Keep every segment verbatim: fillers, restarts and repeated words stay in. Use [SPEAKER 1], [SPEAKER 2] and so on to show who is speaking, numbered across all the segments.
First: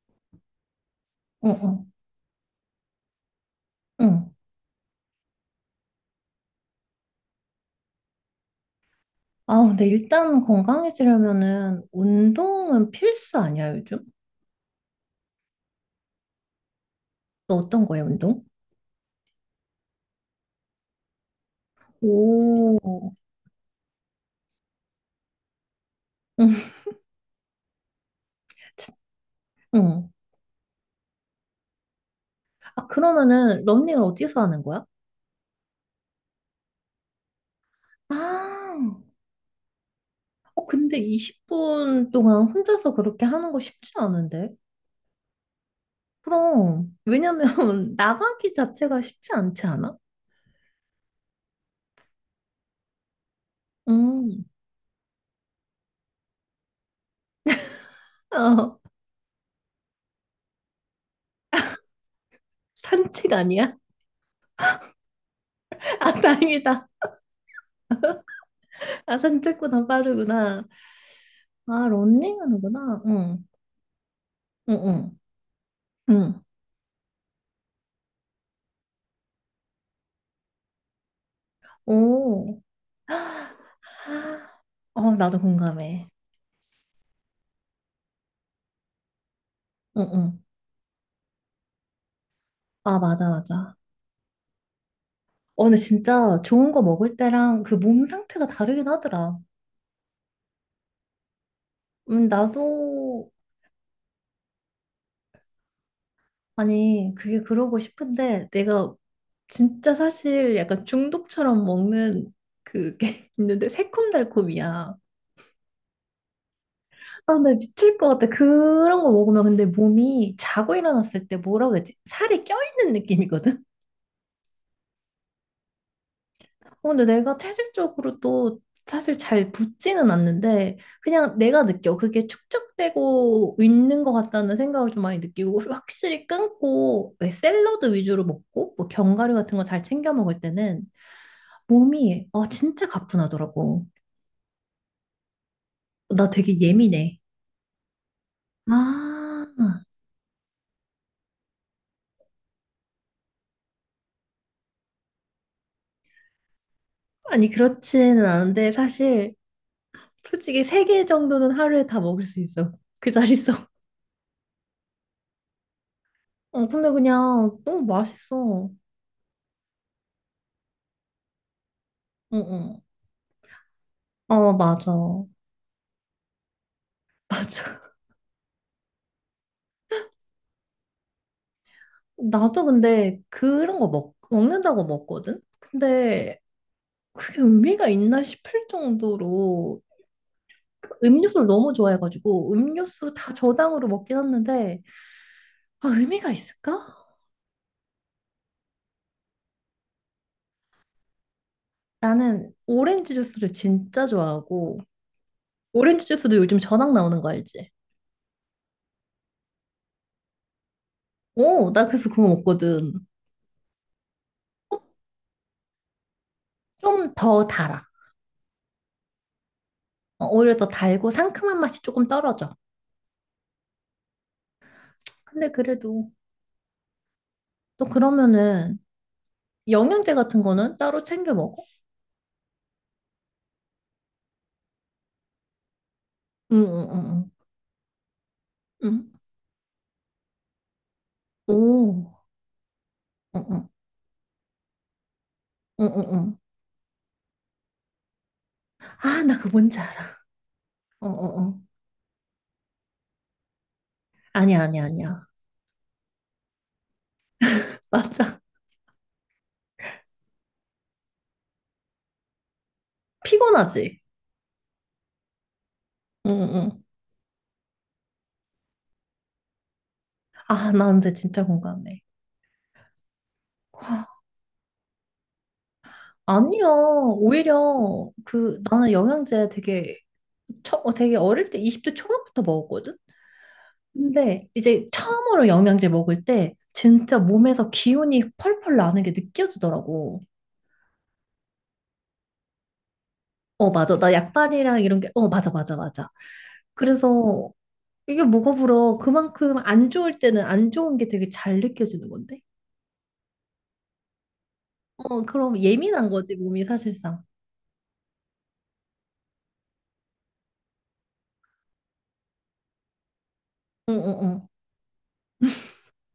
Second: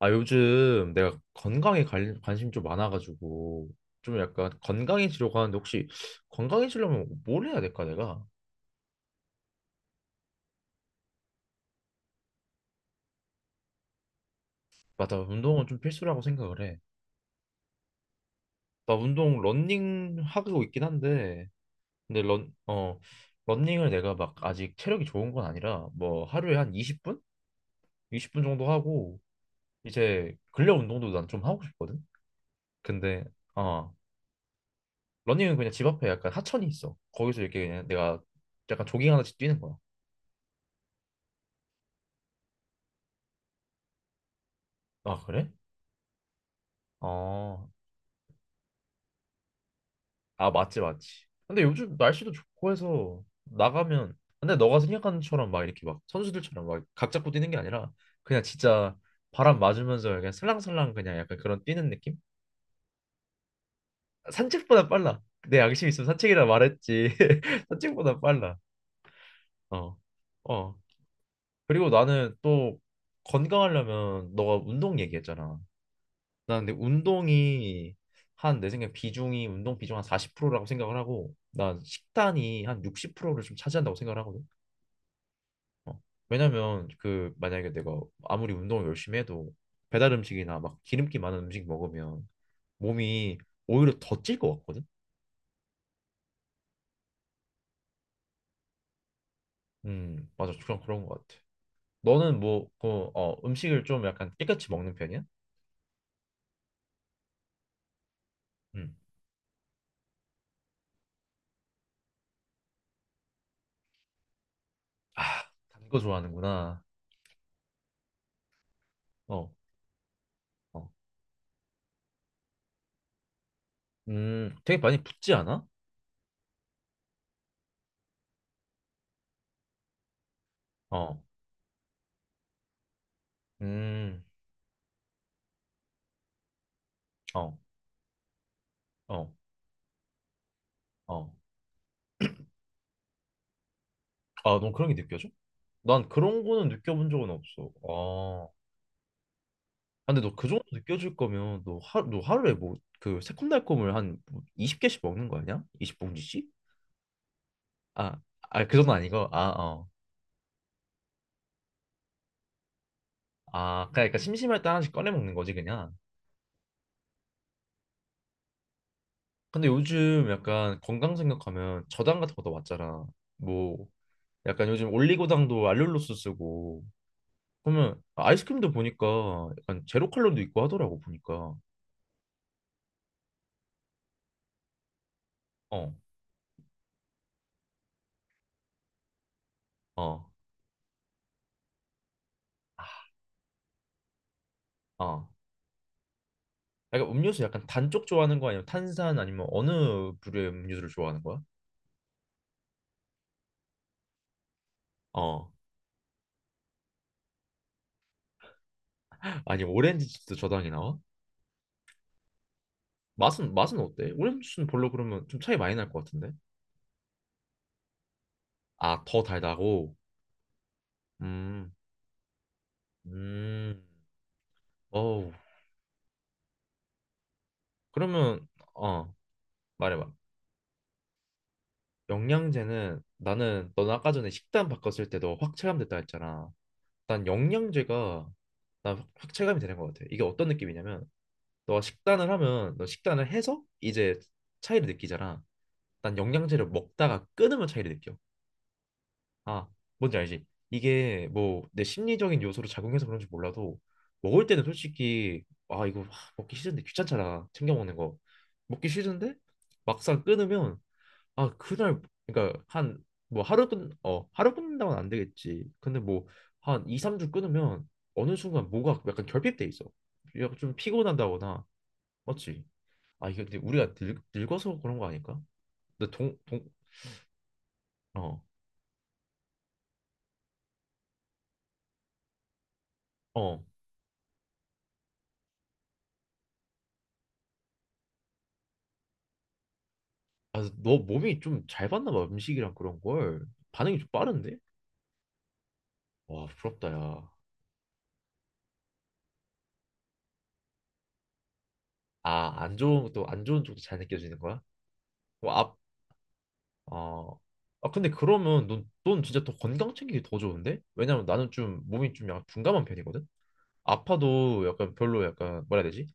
[SPEAKER 1] 아, 요즘 내가
[SPEAKER 2] 응,
[SPEAKER 1] 건강에
[SPEAKER 2] 응,
[SPEAKER 1] 관, 관심 좀 많아가지고 좀
[SPEAKER 2] 응.
[SPEAKER 1] 약간 건강해지려고 하는데 혹시 건강해지려면 뭘 해야 될까 내가?
[SPEAKER 2] 아, 근데 일단 건강해지려면은 운동은 필수 아니야, 요즘?
[SPEAKER 1] 맞아, 운동은 좀 필수라고 생각을 해.
[SPEAKER 2] 너 어떤 거야, 운동?
[SPEAKER 1] 나 운동 런닝 하고 있긴 한데 근데 런,
[SPEAKER 2] 오,
[SPEAKER 1] 어, 런닝을 내가 막 아직 체력이 좋은 건 아니라 뭐 하루에
[SPEAKER 2] 응,
[SPEAKER 1] 한 이십 분? 이십 분 정도
[SPEAKER 2] 참,
[SPEAKER 1] 하고
[SPEAKER 2] 응.
[SPEAKER 1] 이제 근력 운동도 난 좀 하고 싶거든?
[SPEAKER 2] 아,
[SPEAKER 1] 근데
[SPEAKER 2] 그러면은
[SPEAKER 1] 어,
[SPEAKER 2] 러닝을 어디서 하는 거야?
[SPEAKER 1] 러닝은 그냥 집 앞에 약간 하천이 있어. 거기서 이렇게 그냥 내가
[SPEAKER 2] 아,
[SPEAKER 1] 약간 조깅하듯이 뛰는 거야.
[SPEAKER 2] 어, 근데 이십 분 동안 혼자서 그렇게 하는 거 쉽지 않은데?
[SPEAKER 1] 아, 그래?
[SPEAKER 2] 그럼, 왜냐면
[SPEAKER 1] 어,
[SPEAKER 2] 나가기 자체가 쉽지 않지 않아?
[SPEAKER 1] 아, 맞지, 맞지. 근데 요즘 날씨도 좋고 해서 나가면,
[SPEAKER 2] 음,
[SPEAKER 1] 근데 너가 생각하는 처럼 막 이렇게 막 선수들처럼 막 각 잡고 뛰는 게 아니라 그냥
[SPEAKER 2] 어,
[SPEAKER 1] 진짜 바람 맞으면서 그냥 슬랑슬랑 그냥 약간 그런 뛰는 느낌?
[SPEAKER 2] 산책 아니야?
[SPEAKER 1] 산책보다 빨라. 내 양심 있으면
[SPEAKER 2] 아,
[SPEAKER 1] 산책이라
[SPEAKER 2] 다행이다.
[SPEAKER 1] 말했지. 산책보다 빨라.
[SPEAKER 2] 아, 산책보다
[SPEAKER 1] 어,
[SPEAKER 2] 빠르구나.
[SPEAKER 1] 어. 그리고
[SPEAKER 2] 아,
[SPEAKER 1] 나는
[SPEAKER 2] 러닝
[SPEAKER 1] 또
[SPEAKER 2] 하는구나. 응.
[SPEAKER 1] 건강하려면 너가
[SPEAKER 2] 응,
[SPEAKER 1] 운동
[SPEAKER 2] 응,
[SPEAKER 1] 얘기했잖아.
[SPEAKER 2] 응.
[SPEAKER 1] 나 근데 운동이 한 내 생각에 비중이 운동 비중 한 사십 프로라고 생각을 하고 난
[SPEAKER 2] 오.
[SPEAKER 1] 식단이 한 육십 프로를 좀 차지한다고 생각을 하거든.
[SPEAKER 2] 어, 나도
[SPEAKER 1] 어.
[SPEAKER 2] 공감해.
[SPEAKER 1] 왜냐면 그 만약에 내가 아무리 운동을 열심히 해도
[SPEAKER 2] 응,
[SPEAKER 1] 배달
[SPEAKER 2] 응.
[SPEAKER 1] 음식이나 막 기름기 많은 음식 먹으면
[SPEAKER 2] 아, 맞아,
[SPEAKER 1] 몸이
[SPEAKER 2] 맞아.
[SPEAKER 1] 오히려 더 찔 것 같거든.
[SPEAKER 2] 어, 근데 진짜 좋은 거 먹을 때랑 그 몸 상태가 다르긴 하더라.
[SPEAKER 1] 음, 맞아. 그냥 그런 것 같아.
[SPEAKER 2] 음,
[SPEAKER 1] 너는 뭐, 그,
[SPEAKER 2] 나도,
[SPEAKER 1] 어, 음식을 좀 약간 깨끗이 먹는 편이야?
[SPEAKER 2] 아니, 그게 그러고 싶은데, 내가
[SPEAKER 1] 음.
[SPEAKER 2] 진짜 사실 약간 중독처럼 먹는 그게 있는데, 새콤달콤이야.
[SPEAKER 1] 아, 단 거 좋아하는구나.
[SPEAKER 2] 아, 나 미칠 것 같아. 그런 거 먹으면
[SPEAKER 1] 어,
[SPEAKER 2] 근데 몸이 자고
[SPEAKER 1] 어.
[SPEAKER 2] 일어났을 때 뭐라고 해야 되지? 살이 껴있는 느낌이거든?
[SPEAKER 1] 음, 되게 많이 붓지 않아?
[SPEAKER 2] 어, 근데 내가 체질적으로 또 사실 잘 붙지는 않는데
[SPEAKER 1] 어,
[SPEAKER 2] 그냥 내가 느껴. 그게 축적되고 있는 것
[SPEAKER 1] 음,
[SPEAKER 2] 같다는 생각을 좀 많이 느끼고 확실히 끊고 왜
[SPEAKER 1] 어.
[SPEAKER 2] 샐러드 위주로 먹고 뭐
[SPEAKER 1] 어,
[SPEAKER 2] 견과류 같은 거 잘 챙겨 먹을 때는
[SPEAKER 1] 어.
[SPEAKER 2] 몸이 어, 진짜 가뿐하더라고.
[SPEAKER 1] 아, 넌 그런 게 느껴져? 난
[SPEAKER 2] 나
[SPEAKER 1] 그런
[SPEAKER 2] 되게
[SPEAKER 1] 거는 느껴본
[SPEAKER 2] 예민해.
[SPEAKER 1] 적은 없어. 아,
[SPEAKER 2] 아,
[SPEAKER 1] 아, 근데 너 그 정도 느껴질 거면 너 하루 너 하루에 뭐 그 새콤달콤을 한 스무 개씩 먹는 거 아니야? 스무 봉지씩?
[SPEAKER 2] 아니
[SPEAKER 1] 아,
[SPEAKER 2] 그렇지는
[SPEAKER 1] 아,
[SPEAKER 2] 않은데
[SPEAKER 1] 그 정도 아니고.
[SPEAKER 2] 사실
[SPEAKER 1] 아, 어.
[SPEAKER 2] 솔직히 세 개 정도는 하루에 다 먹을 수 있어. 그 자리에서.
[SPEAKER 1] 아, 그러니까 심심할 때 하나씩 꺼내 먹는 거지 그냥.
[SPEAKER 2] 어, 근데 그냥 너무 맛있어.
[SPEAKER 1] 근데 요즘 약간 건강 생각하면 저당 같은
[SPEAKER 2] 응,
[SPEAKER 1] 것도
[SPEAKER 2] 응.
[SPEAKER 1] 왔잖아. 뭐
[SPEAKER 2] 어,
[SPEAKER 1] 약간
[SPEAKER 2] 맞아.
[SPEAKER 1] 요즘 올리고당도 알룰로스 쓰고
[SPEAKER 2] 맞아.
[SPEAKER 1] 그러면 아이스크림도 보니까 약간 제로 칼로리도 있고 하더라고 보니까.
[SPEAKER 2] 나도 근데 그런 거 먹, 먹는다고 먹거든?
[SPEAKER 1] 어,
[SPEAKER 2] 근데 그게 의미가 있나 싶을 정도로
[SPEAKER 1] 어,
[SPEAKER 2] 음료수를 너무 좋아해가지고 음료수 다 저당으로 먹긴 했는데
[SPEAKER 1] 어.
[SPEAKER 2] 아, 의미가 있을까?
[SPEAKER 1] 약간 음료수 약간 단쪽 좋아하는 거 아니면 탄산 아니면 어느 부류의 음료수를 좋아하는 거야?
[SPEAKER 2] 나는 오렌지 주스를 진짜 좋아하고
[SPEAKER 1] 어.
[SPEAKER 2] 오렌지 주스도 요즘 저당 나오는 거 알지?
[SPEAKER 1] 아니 오렌지 주스 저당이 나와?
[SPEAKER 2] 오, 나 그래서 그거 먹거든.
[SPEAKER 1] 맛은 맛은 어때? 오렌지 주스는
[SPEAKER 2] 어,
[SPEAKER 1] 별로 그러면 좀 차이 많이 날 것 같은데.
[SPEAKER 2] 좀더 달아.
[SPEAKER 1] 아, 더 달다고?
[SPEAKER 2] 어, 오히려 더 달고 상큼한
[SPEAKER 1] 음.
[SPEAKER 2] 맛이 조금 떨어져.
[SPEAKER 1] 음. 어우.
[SPEAKER 2] 근데 그래도 또
[SPEAKER 1] 그러면
[SPEAKER 2] 그러면은
[SPEAKER 1] 어, 말해 봐.
[SPEAKER 2] 영양제 같은 거는 따로 챙겨 먹어?
[SPEAKER 1] 영양제는 나는 넌 아까 전에 식단 바꿨을 때도 확 체감됐다 했잖아.
[SPEAKER 2] 응응응응.
[SPEAKER 1] 난 영양제가
[SPEAKER 2] 응. 응,
[SPEAKER 1] 난
[SPEAKER 2] 응. 응.
[SPEAKER 1] 확 체감이 되는 것 같아. 이게 어떤 느낌이냐면 너가
[SPEAKER 2] 오.
[SPEAKER 1] 식단을 하면 너 식단을 해서
[SPEAKER 2] 응응.
[SPEAKER 1] 이제 차이를 느끼잖아. 난
[SPEAKER 2] 응응응.
[SPEAKER 1] 영양제를 먹다가 끊으면 차이를 느껴.
[SPEAKER 2] 아, 나 그거
[SPEAKER 1] 아,
[SPEAKER 2] 뭔지 알아.
[SPEAKER 1] 뭔지 알지? 이게
[SPEAKER 2] 어어어.
[SPEAKER 1] 뭐 내 심리적인 요소로 작용해서 그런지 몰라도 먹을
[SPEAKER 2] 아니야,
[SPEAKER 1] 때는
[SPEAKER 2] 아니야, 아니야.
[SPEAKER 1] 솔직히 아 이거 하, 먹기 싫은데 귀찮잖아 챙겨 먹는 거
[SPEAKER 2] 맞아.
[SPEAKER 1] 먹기 싫은데 막상 끊으면 아 그날 그러니까 한 뭐 하루
[SPEAKER 2] 피곤하지?
[SPEAKER 1] 끊어 하루 끊는다고는 안 되겠지 근데 뭐
[SPEAKER 2] 응응.
[SPEAKER 1] 한 이, 삼 주 끊으면 어느 순간 뭐가 약간 결핍돼 있어 약간
[SPEAKER 2] 아,
[SPEAKER 1] 좀
[SPEAKER 2] 나 근데 진짜
[SPEAKER 1] 피곤한다거나
[SPEAKER 2] 공감해.
[SPEAKER 1] 맞지? 아 이게 근데
[SPEAKER 2] 와,
[SPEAKER 1] 우리가 늙, 늙어서 그런 거 아닐까? 근데
[SPEAKER 2] 아니야.
[SPEAKER 1] 동동
[SPEAKER 2] 오히려
[SPEAKER 1] 어
[SPEAKER 2] 그 나는 영양제 되게 처, 어, 되게 어릴 때 이십 대 초반부터 먹었거든?
[SPEAKER 1] 어
[SPEAKER 2] 근데 이제 처음으로 영양제 먹을 때 진짜 몸에서 기운이 펄펄 나는 게 느껴지더라고.
[SPEAKER 1] 아, 너 몸이 좀 잘 받나 봐, 음식이랑 그런 걸.
[SPEAKER 2] 어,
[SPEAKER 1] 반응이
[SPEAKER 2] 맞아.
[SPEAKER 1] 좀
[SPEAKER 2] 나
[SPEAKER 1] 빠른데?
[SPEAKER 2] 약발이랑 이런 게, 어, 맞아, 맞아, 맞아.
[SPEAKER 1] 와, 부럽다, 야.
[SPEAKER 2] 그래서 이게 뭐가 부러워? 그만큼 안 좋을 때는 안 좋은 게 되게 잘 느껴지는 건데?
[SPEAKER 1] 아, 안 좋은 것도, 안 좋은 쪽도 잘 느껴지는 거야?
[SPEAKER 2] 어,
[SPEAKER 1] 뭐,
[SPEAKER 2] 그럼
[SPEAKER 1] 앞,
[SPEAKER 2] 예민한 거지, 몸이 사실상.
[SPEAKER 1] 어. 아, 근데 그러면 넌, 넌 진짜 더 건강 챙기기 더 좋은데? 왜냐면 나는 좀 몸이 좀 약간 둔감한 편이거든?
[SPEAKER 2] 응, 응, 응.
[SPEAKER 1] 아파도 약간 별로 약간, 뭐라 해야 되지?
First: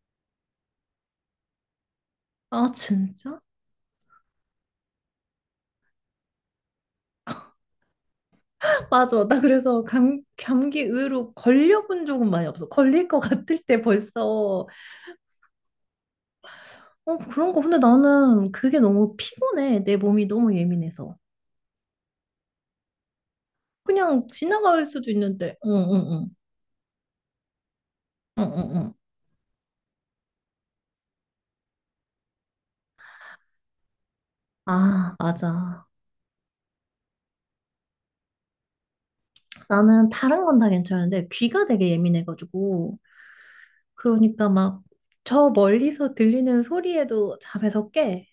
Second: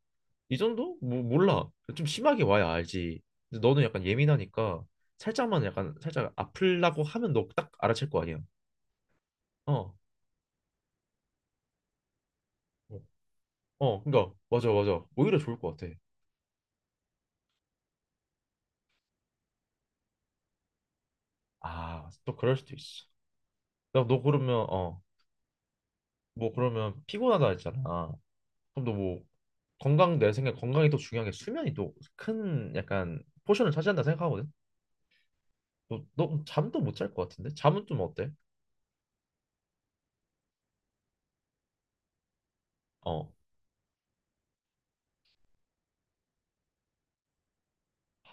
[SPEAKER 1] 이 정도? 뭐, 몰라. 좀 심하게 와야
[SPEAKER 2] 아,
[SPEAKER 1] 알지.
[SPEAKER 2] 진짜?
[SPEAKER 1] 근데 너는 약간 예민하니까 살짝만 약간, 살짝 아플라고 하면 너 딱 알아챌 거 아니야.
[SPEAKER 2] 맞아. 나 그래서
[SPEAKER 1] 어.
[SPEAKER 2] 감, 감기 의외로 걸려본 적은 많이 없어. 걸릴 것 같을 때
[SPEAKER 1] 어, 그러니까
[SPEAKER 2] 벌써.
[SPEAKER 1] 맞아, 맞아. 오히려 좋을 것 같아.
[SPEAKER 2] 어, 그런 거. 근데 나는 그게 너무 피곤해. 내 몸이 너무 예민해서.
[SPEAKER 1] 아, 또 그럴 수도 있어. 야, 너
[SPEAKER 2] 그냥
[SPEAKER 1] 그러면
[SPEAKER 2] 지나갈
[SPEAKER 1] 어,
[SPEAKER 2] 수도 있는데. 응, 응, 응.
[SPEAKER 1] 뭐 그러면 피곤하다 했잖아.
[SPEAKER 2] 응, 응,
[SPEAKER 1] 그럼 너
[SPEAKER 2] 응.
[SPEAKER 1] 뭐 건강 내 생각에 건강이 또 중요한 게 수면이 또 큰 약간 포션을 차지한다 생각하거든.
[SPEAKER 2] 아, 맞아.
[SPEAKER 1] 너, 너 잠도 못 잘 것 같은데? 잠은 좀 어때?
[SPEAKER 2] 나는 다른 건 다 괜찮은데 귀가 되게 예민해가지고.
[SPEAKER 1] 어,
[SPEAKER 2] 그러니까 막 저 멀리서 들리는 소리에도 잠에서 깨.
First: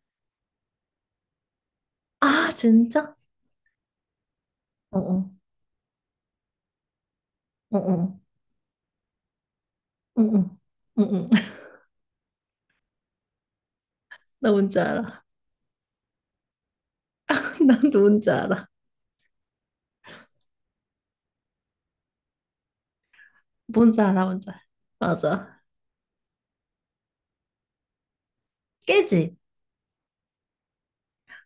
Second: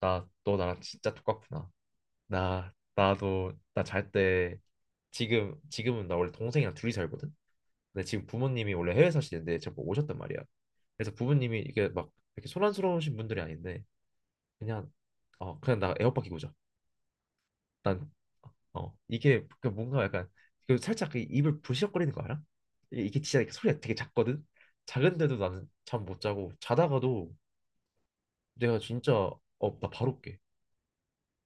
[SPEAKER 1] 나 너 나랑 진짜 똑같구나.
[SPEAKER 2] 아,
[SPEAKER 1] 나
[SPEAKER 2] 진짜?
[SPEAKER 1] 나도 나 잘 때
[SPEAKER 2] 어어,
[SPEAKER 1] 지금 지금은 나 원래 동생이랑 둘이 살거든. 근데
[SPEAKER 2] 어어,
[SPEAKER 1] 지금 부모님이 원래 해외 사시는데 제가 뭐 오셨단 말이야.
[SPEAKER 2] 어어,
[SPEAKER 1] 그래서
[SPEAKER 2] 어어.
[SPEAKER 1] 부모님이 이게 막 이렇게 소란스러우신 분들이 아닌데
[SPEAKER 2] 나 뭔지
[SPEAKER 1] 그냥
[SPEAKER 2] 알아.
[SPEAKER 1] 어 그냥 나 에어팟 끼고 자.
[SPEAKER 2] 나도
[SPEAKER 1] 난
[SPEAKER 2] 뭔지 알아.
[SPEAKER 1] 어, 이게 그 뭔가 약간 그 살짝 그 입을 부시럭거리는 거 알아? 이게, 이게 진짜 이렇게 소리가 되게
[SPEAKER 2] 뭔지 알아,
[SPEAKER 1] 작거든.
[SPEAKER 2] 뭔지 알아.
[SPEAKER 1] 작은데도
[SPEAKER 2] 맞아.
[SPEAKER 1] 나는 잠 못 자고 자다가도 내가 진짜
[SPEAKER 2] 깨지?
[SPEAKER 1] 어, 나 바로 깨.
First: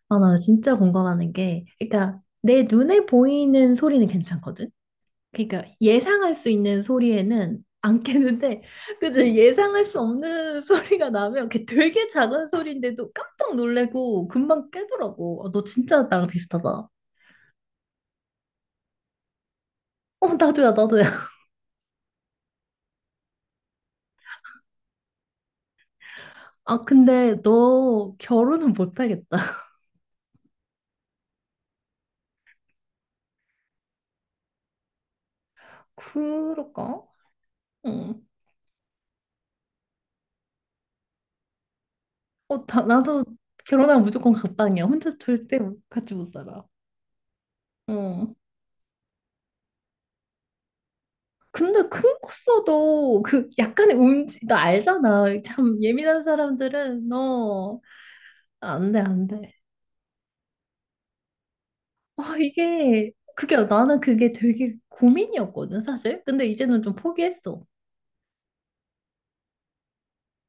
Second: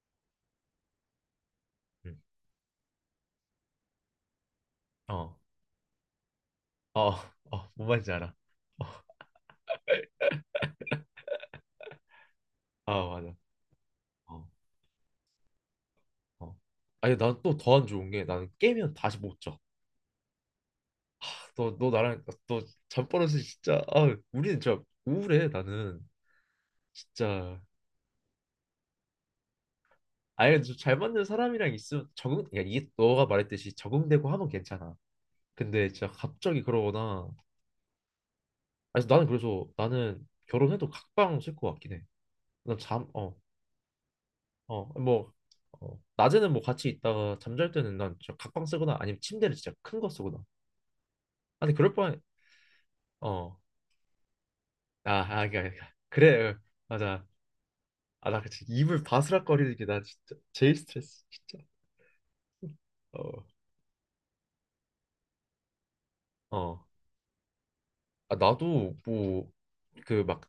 [SPEAKER 2] 아, 나 진짜 공감하는 게,
[SPEAKER 1] 응.
[SPEAKER 2] 그러니까 내 눈에 보이는 소리는 괜찮거든?
[SPEAKER 1] 어,
[SPEAKER 2] 그러니까 예상할 수 있는
[SPEAKER 1] 어,
[SPEAKER 2] 소리에는
[SPEAKER 1] 어, 뭔
[SPEAKER 2] 안
[SPEAKER 1] 말인지 알아.
[SPEAKER 2] 깨는데
[SPEAKER 1] 어,
[SPEAKER 2] 그치 예상할 수 없는 소리가 나면 그게 되게 작은
[SPEAKER 1] 아
[SPEAKER 2] 소리인데도
[SPEAKER 1] 맞아.
[SPEAKER 2] 깜짝 놀래고
[SPEAKER 1] 어,
[SPEAKER 2] 금방 깨더라고. 아, 너 진짜 나랑
[SPEAKER 1] 어.
[SPEAKER 2] 비슷하다.
[SPEAKER 1] 아니 난 또 더 안 좋은 게 나는 깨면 다시 못 자.
[SPEAKER 2] 어, 나도야, 나도야.
[SPEAKER 1] 너, 너 나랑 너 잠버릇이 진짜 아 우리는 진짜 우울해 나는
[SPEAKER 2] 아, 근데
[SPEAKER 1] 진짜
[SPEAKER 2] 너 결혼은 못하겠다.
[SPEAKER 1] 아니 좀잘 맞는 사람이랑 있으면 적응 그러니까 이게 너가 말했듯이 적응되고 하면 괜찮아 근데 진짜 갑자기
[SPEAKER 2] 그럴까?
[SPEAKER 1] 그러거나 아,
[SPEAKER 2] 응.
[SPEAKER 1] 그래서 나는 그래서 나는 결혼해도 각방 쓸 것 같긴 해
[SPEAKER 2] 어, 다, 나도
[SPEAKER 1] 난잠어어뭐
[SPEAKER 2] 결혼하면 무조건
[SPEAKER 1] 어,
[SPEAKER 2] 각방이야.
[SPEAKER 1] 어,
[SPEAKER 2] 혼자
[SPEAKER 1] 뭐,
[SPEAKER 2] 절대
[SPEAKER 1] 어,
[SPEAKER 2] 같이 못
[SPEAKER 1] 낮에는 뭐
[SPEAKER 2] 살아.
[SPEAKER 1] 같이 있다가 잠잘 때는 난 진짜
[SPEAKER 2] 응.
[SPEAKER 1] 각방 쓰거나 아니면 침대를 진짜 큰 거 쓰거나 아니
[SPEAKER 2] 근데
[SPEAKER 1] 그럴
[SPEAKER 2] 큰
[SPEAKER 1] 바에
[SPEAKER 2] 거 써도
[SPEAKER 1] 어아아
[SPEAKER 2] 그 약간의 움직, 나 알잖아. 참 예민한
[SPEAKER 1] 그래 어,
[SPEAKER 2] 사람들은
[SPEAKER 1] 맞아
[SPEAKER 2] 너
[SPEAKER 1] 아나 그치
[SPEAKER 2] 안 돼,
[SPEAKER 1] 입을
[SPEAKER 2] 안 돼.
[SPEAKER 1] 바스락거리는 게 나 진짜 제일 스트레스 진짜
[SPEAKER 2] 아, 이게,
[SPEAKER 1] 어
[SPEAKER 2] 그게, 나는 그게 되게 고민이었거든, 사실. 근데 이제는
[SPEAKER 1] 어.
[SPEAKER 2] 좀 포기했어.
[SPEAKER 1] 아, 나도 뭐 그 막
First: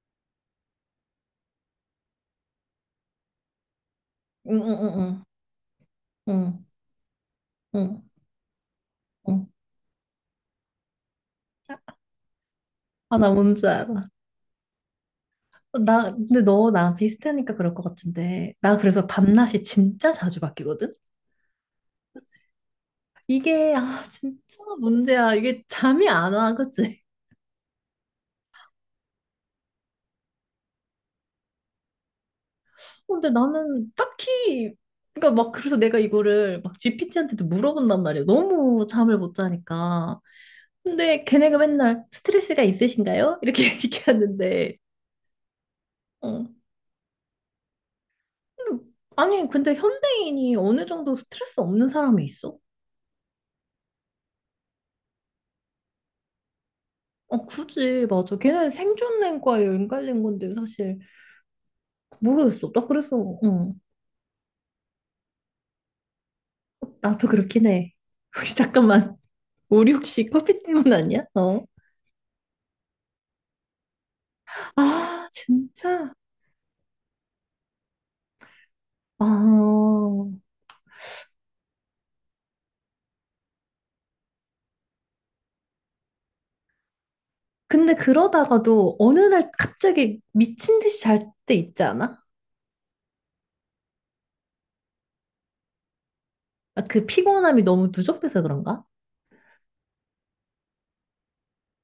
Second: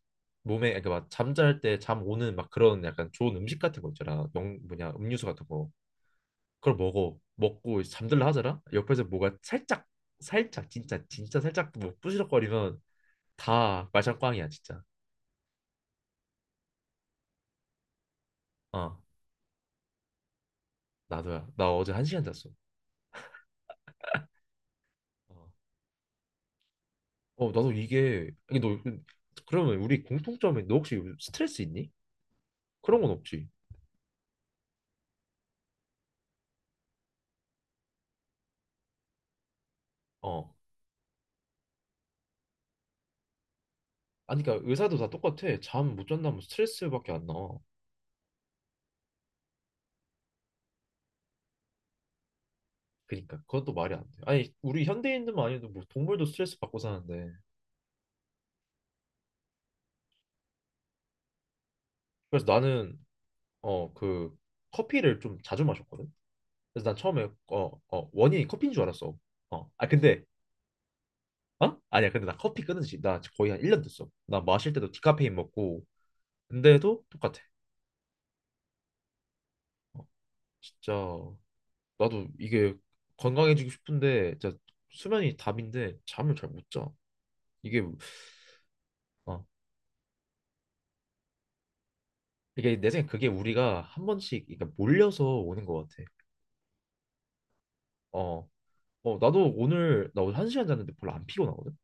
[SPEAKER 1] 몸에 그러니까 막 잠잘 때 잠 오는 막 그런 약간 좋은 음식 같은 거 있잖아. 영
[SPEAKER 2] 응, 응,
[SPEAKER 1] 뭐냐
[SPEAKER 2] 응,
[SPEAKER 1] 음료수 같은 거.
[SPEAKER 2] 응,
[SPEAKER 1] 그걸 먹어. 먹고
[SPEAKER 2] 응,
[SPEAKER 1] 이제
[SPEAKER 2] 응.
[SPEAKER 1] 잠들라 하잖아. 옆에서 뭐가
[SPEAKER 2] 응.
[SPEAKER 1] 살짝 살짝 진짜 진짜 살짝 뭐 부시럭거리면
[SPEAKER 2] 아, 나 뭔지
[SPEAKER 1] 다
[SPEAKER 2] 알아.
[SPEAKER 1] 말짱 꽝이야 진짜.
[SPEAKER 2] 나, 근데 너 나랑 비슷하니까 그럴 것 같은데. 나
[SPEAKER 1] 어
[SPEAKER 2] 그래서 밤낮이 진짜 자주 바뀌거든?
[SPEAKER 1] 나도야. 나 어제 한 시간 잤어.
[SPEAKER 2] 이게, 아, 진짜 문제야.
[SPEAKER 1] 어
[SPEAKER 2] 이게 잠이 안 와, 그치?
[SPEAKER 1] 어, 나도 이게 이게 너 그, 그러면 우리 공통점이 너 혹시 스트레스 있니? 그런 건
[SPEAKER 2] 근데
[SPEAKER 1] 없지.
[SPEAKER 2] 나는 딱히, 그러니까 막, 그래서 내가 이거를 막 지피티한테도 물어본단 말이야. 너무 잠을 못 자니까.
[SPEAKER 1] 어
[SPEAKER 2] 근데 걔네가 맨날 스트레스가 있으신가요? 이렇게
[SPEAKER 1] 아니 그러니까
[SPEAKER 2] 얘기하는데,
[SPEAKER 1] 의사도 다 똑같아. 잠 못 잔다면
[SPEAKER 2] 어.
[SPEAKER 1] 스트레스밖에 안 나와.
[SPEAKER 2] 근데 아니, 근데 현대인이 어느 정도 스트레스 없는 사람이 있어?
[SPEAKER 1] 그니까 그것도 말이 안 돼. 아니 우리 현대인들만 아니어도 뭐 동물도 스트레스 받고 사는데.
[SPEAKER 2] 어, 굳이, 맞아. 걔네는 생존과에 연관된 건데, 사실.
[SPEAKER 1] 그래서
[SPEAKER 2] 모르겠어. 나
[SPEAKER 1] 나는
[SPEAKER 2] 그래서, 어.
[SPEAKER 1] 어 그 커피를 좀 자주 마셨거든. 그래서 난 처음에
[SPEAKER 2] 나도 그렇긴
[SPEAKER 1] 어
[SPEAKER 2] 해.
[SPEAKER 1] 어 원인이
[SPEAKER 2] 혹시
[SPEAKER 1] 커피인 줄 알았어.
[SPEAKER 2] 잠깐만.
[SPEAKER 1] 어 아
[SPEAKER 2] 우리
[SPEAKER 1] 근데
[SPEAKER 2] 혹시 커피 때문 아니야? 어.
[SPEAKER 1] 어 아니야 근데 나 커피 끊은 지 나 거의 한 일 년 됐어. 나 마실 때도
[SPEAKER 2] 아,
[SPEAKER 1] 디카페인 먹고
[SPEAKER 2] 진짜?
[SPEAKER 1] 근데도 똑같아.
[SPEAKER 2] 아.
[SPEAKER 1] 어, 진짜 나도 이게 건강해지고 싶은데 진짜 수면이 답인데 잠을 잘 못 자. 이게
[SPEAKER 2] 근데 그러다가도 어느
[SPEAKER 1] 어
[SPEAKER 2] 날 갑자기 미친 듯이 잘 때 있지 않아?
[SPEAKER 1] 이게 내 생각에 그게 우리가 한 번씩 그러니까 몰려서 오는 것 같아.
[SPEAKER 2] 아, 그 피곤함이 너무 누적돼서
[SPEAKER 1] 어,
[SPEAKER 2] 그런가?
[SPEAKER 1] 어, 나도 오늘, 나 오늘 한 시간 잤는데 별로 안 피곤하거든?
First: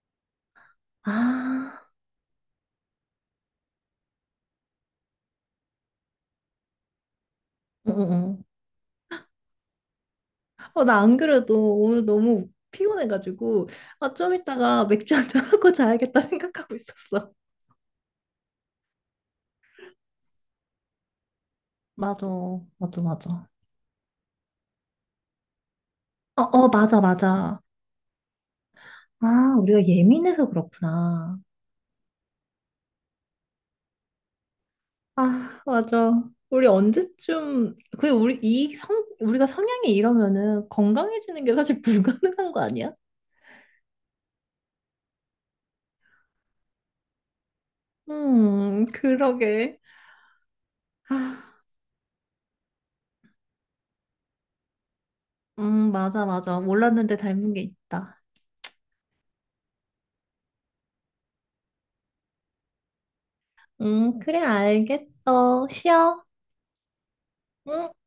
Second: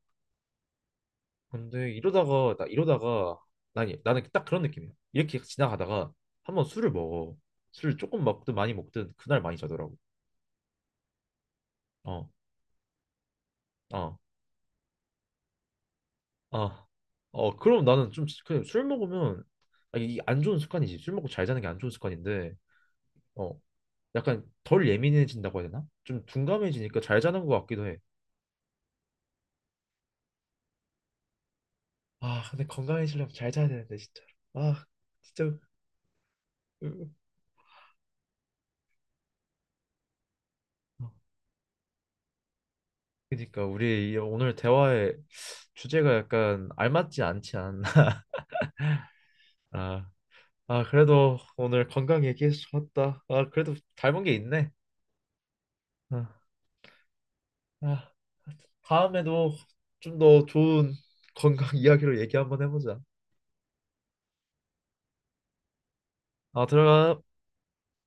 [SPEAKER 2] 아,
[SPEAKER 1] 근데 이러다가, 나 이러다가, 나는, 나는 딱 그런 느낌이야. 이렇게 지나가다가 한번 술을 먹어. 술을 조금
[SPEAKER 2] 응응응.
[SPEAKER 1] 먹든 많이 먹든 그날 많이 자더라고.
[SPEAKER 2] 어, 나 안 그래도 오늘
[SPEAKER 1] 어,
[SPEAKER 2] 너무 피곤해가지고, 아,
[SPEAKER 1] 어,
[SPEAKER 2] 좀 이따가 맥주 한잔 하고 자야겠다 생각하고
[SPEAKER 1] 어.
[SPEAKER 2] 있었어.
[SPEAKER 1] 어, 그럼 나는 좀, 그냥 술 먹으면, 아, 이안 좋은 습관이지. 술 먹고 잘 자는 게 안 좋은
[SPEAKER 2] 맞아,
[SPEAKER 1] 습관인데,
[SPEAKER 2] 맞아, 맞아.
[SPEAKER 1] 어, 약간 덜 예민해진다고 해야 되나? 좀
[SPEAKER 2] 어, 어,
[SPEAKER 1] 둔감해지니까
[SPEAKER 2] 맞아,
[SPEAKER 1] 잘 자는
[SPEAKER 2] 맞아.
[SPEAKER 1] 것 같기도 해.
[SPEAKER 2] 아, 우리가 예민해서 그렇구나.
[SPEAKER 1] 아, 근데 건강해지려면 잘 자야 되는데, 진짜. 아, 진짜.
[SPEAKER 2] 아, 맞아. 우리
[SPEAKER 1] 으,
[SPEAKER 2] 언제쯤, 그, 우리, 이 성, 우리가 성향이 이러면은
[SPEAKER 1] 어.
[SPEAKER 2] 건강해지는 게 사실 불가능한 거 아니야?
[SPEAKER 1] 그러니까 우리 이 오늘 대화의 주제가 약간 알맞지 않지 않나.
[SPEAKER 2] 음, 그러게.
[SPEAKER 1] 아, 아
[SPEAKER 2] 아,
[SPEAKER 1] 그래도 오늘 건강 얘기해서 좋았다. 아 그래도 닮은 게 있네.
[SPEAKER 2] 음, 맞아,
[SPEAKER 1] 아,
[SPEAKER 2] 맞아. 몰랐는데 닮은 게
[SPEAKER 1] 아
[SPEAKER 2] 있다.
[SPEAKER 1] 다음에도 좀 더 좋은 건강 이야기로 얘기 한번 해보자.
[SPEAKER 2] 음, 그래, 알겠어. 쉬어.
[SPEAKER 1] 아 들어가.
[SPEAKER 2] 응?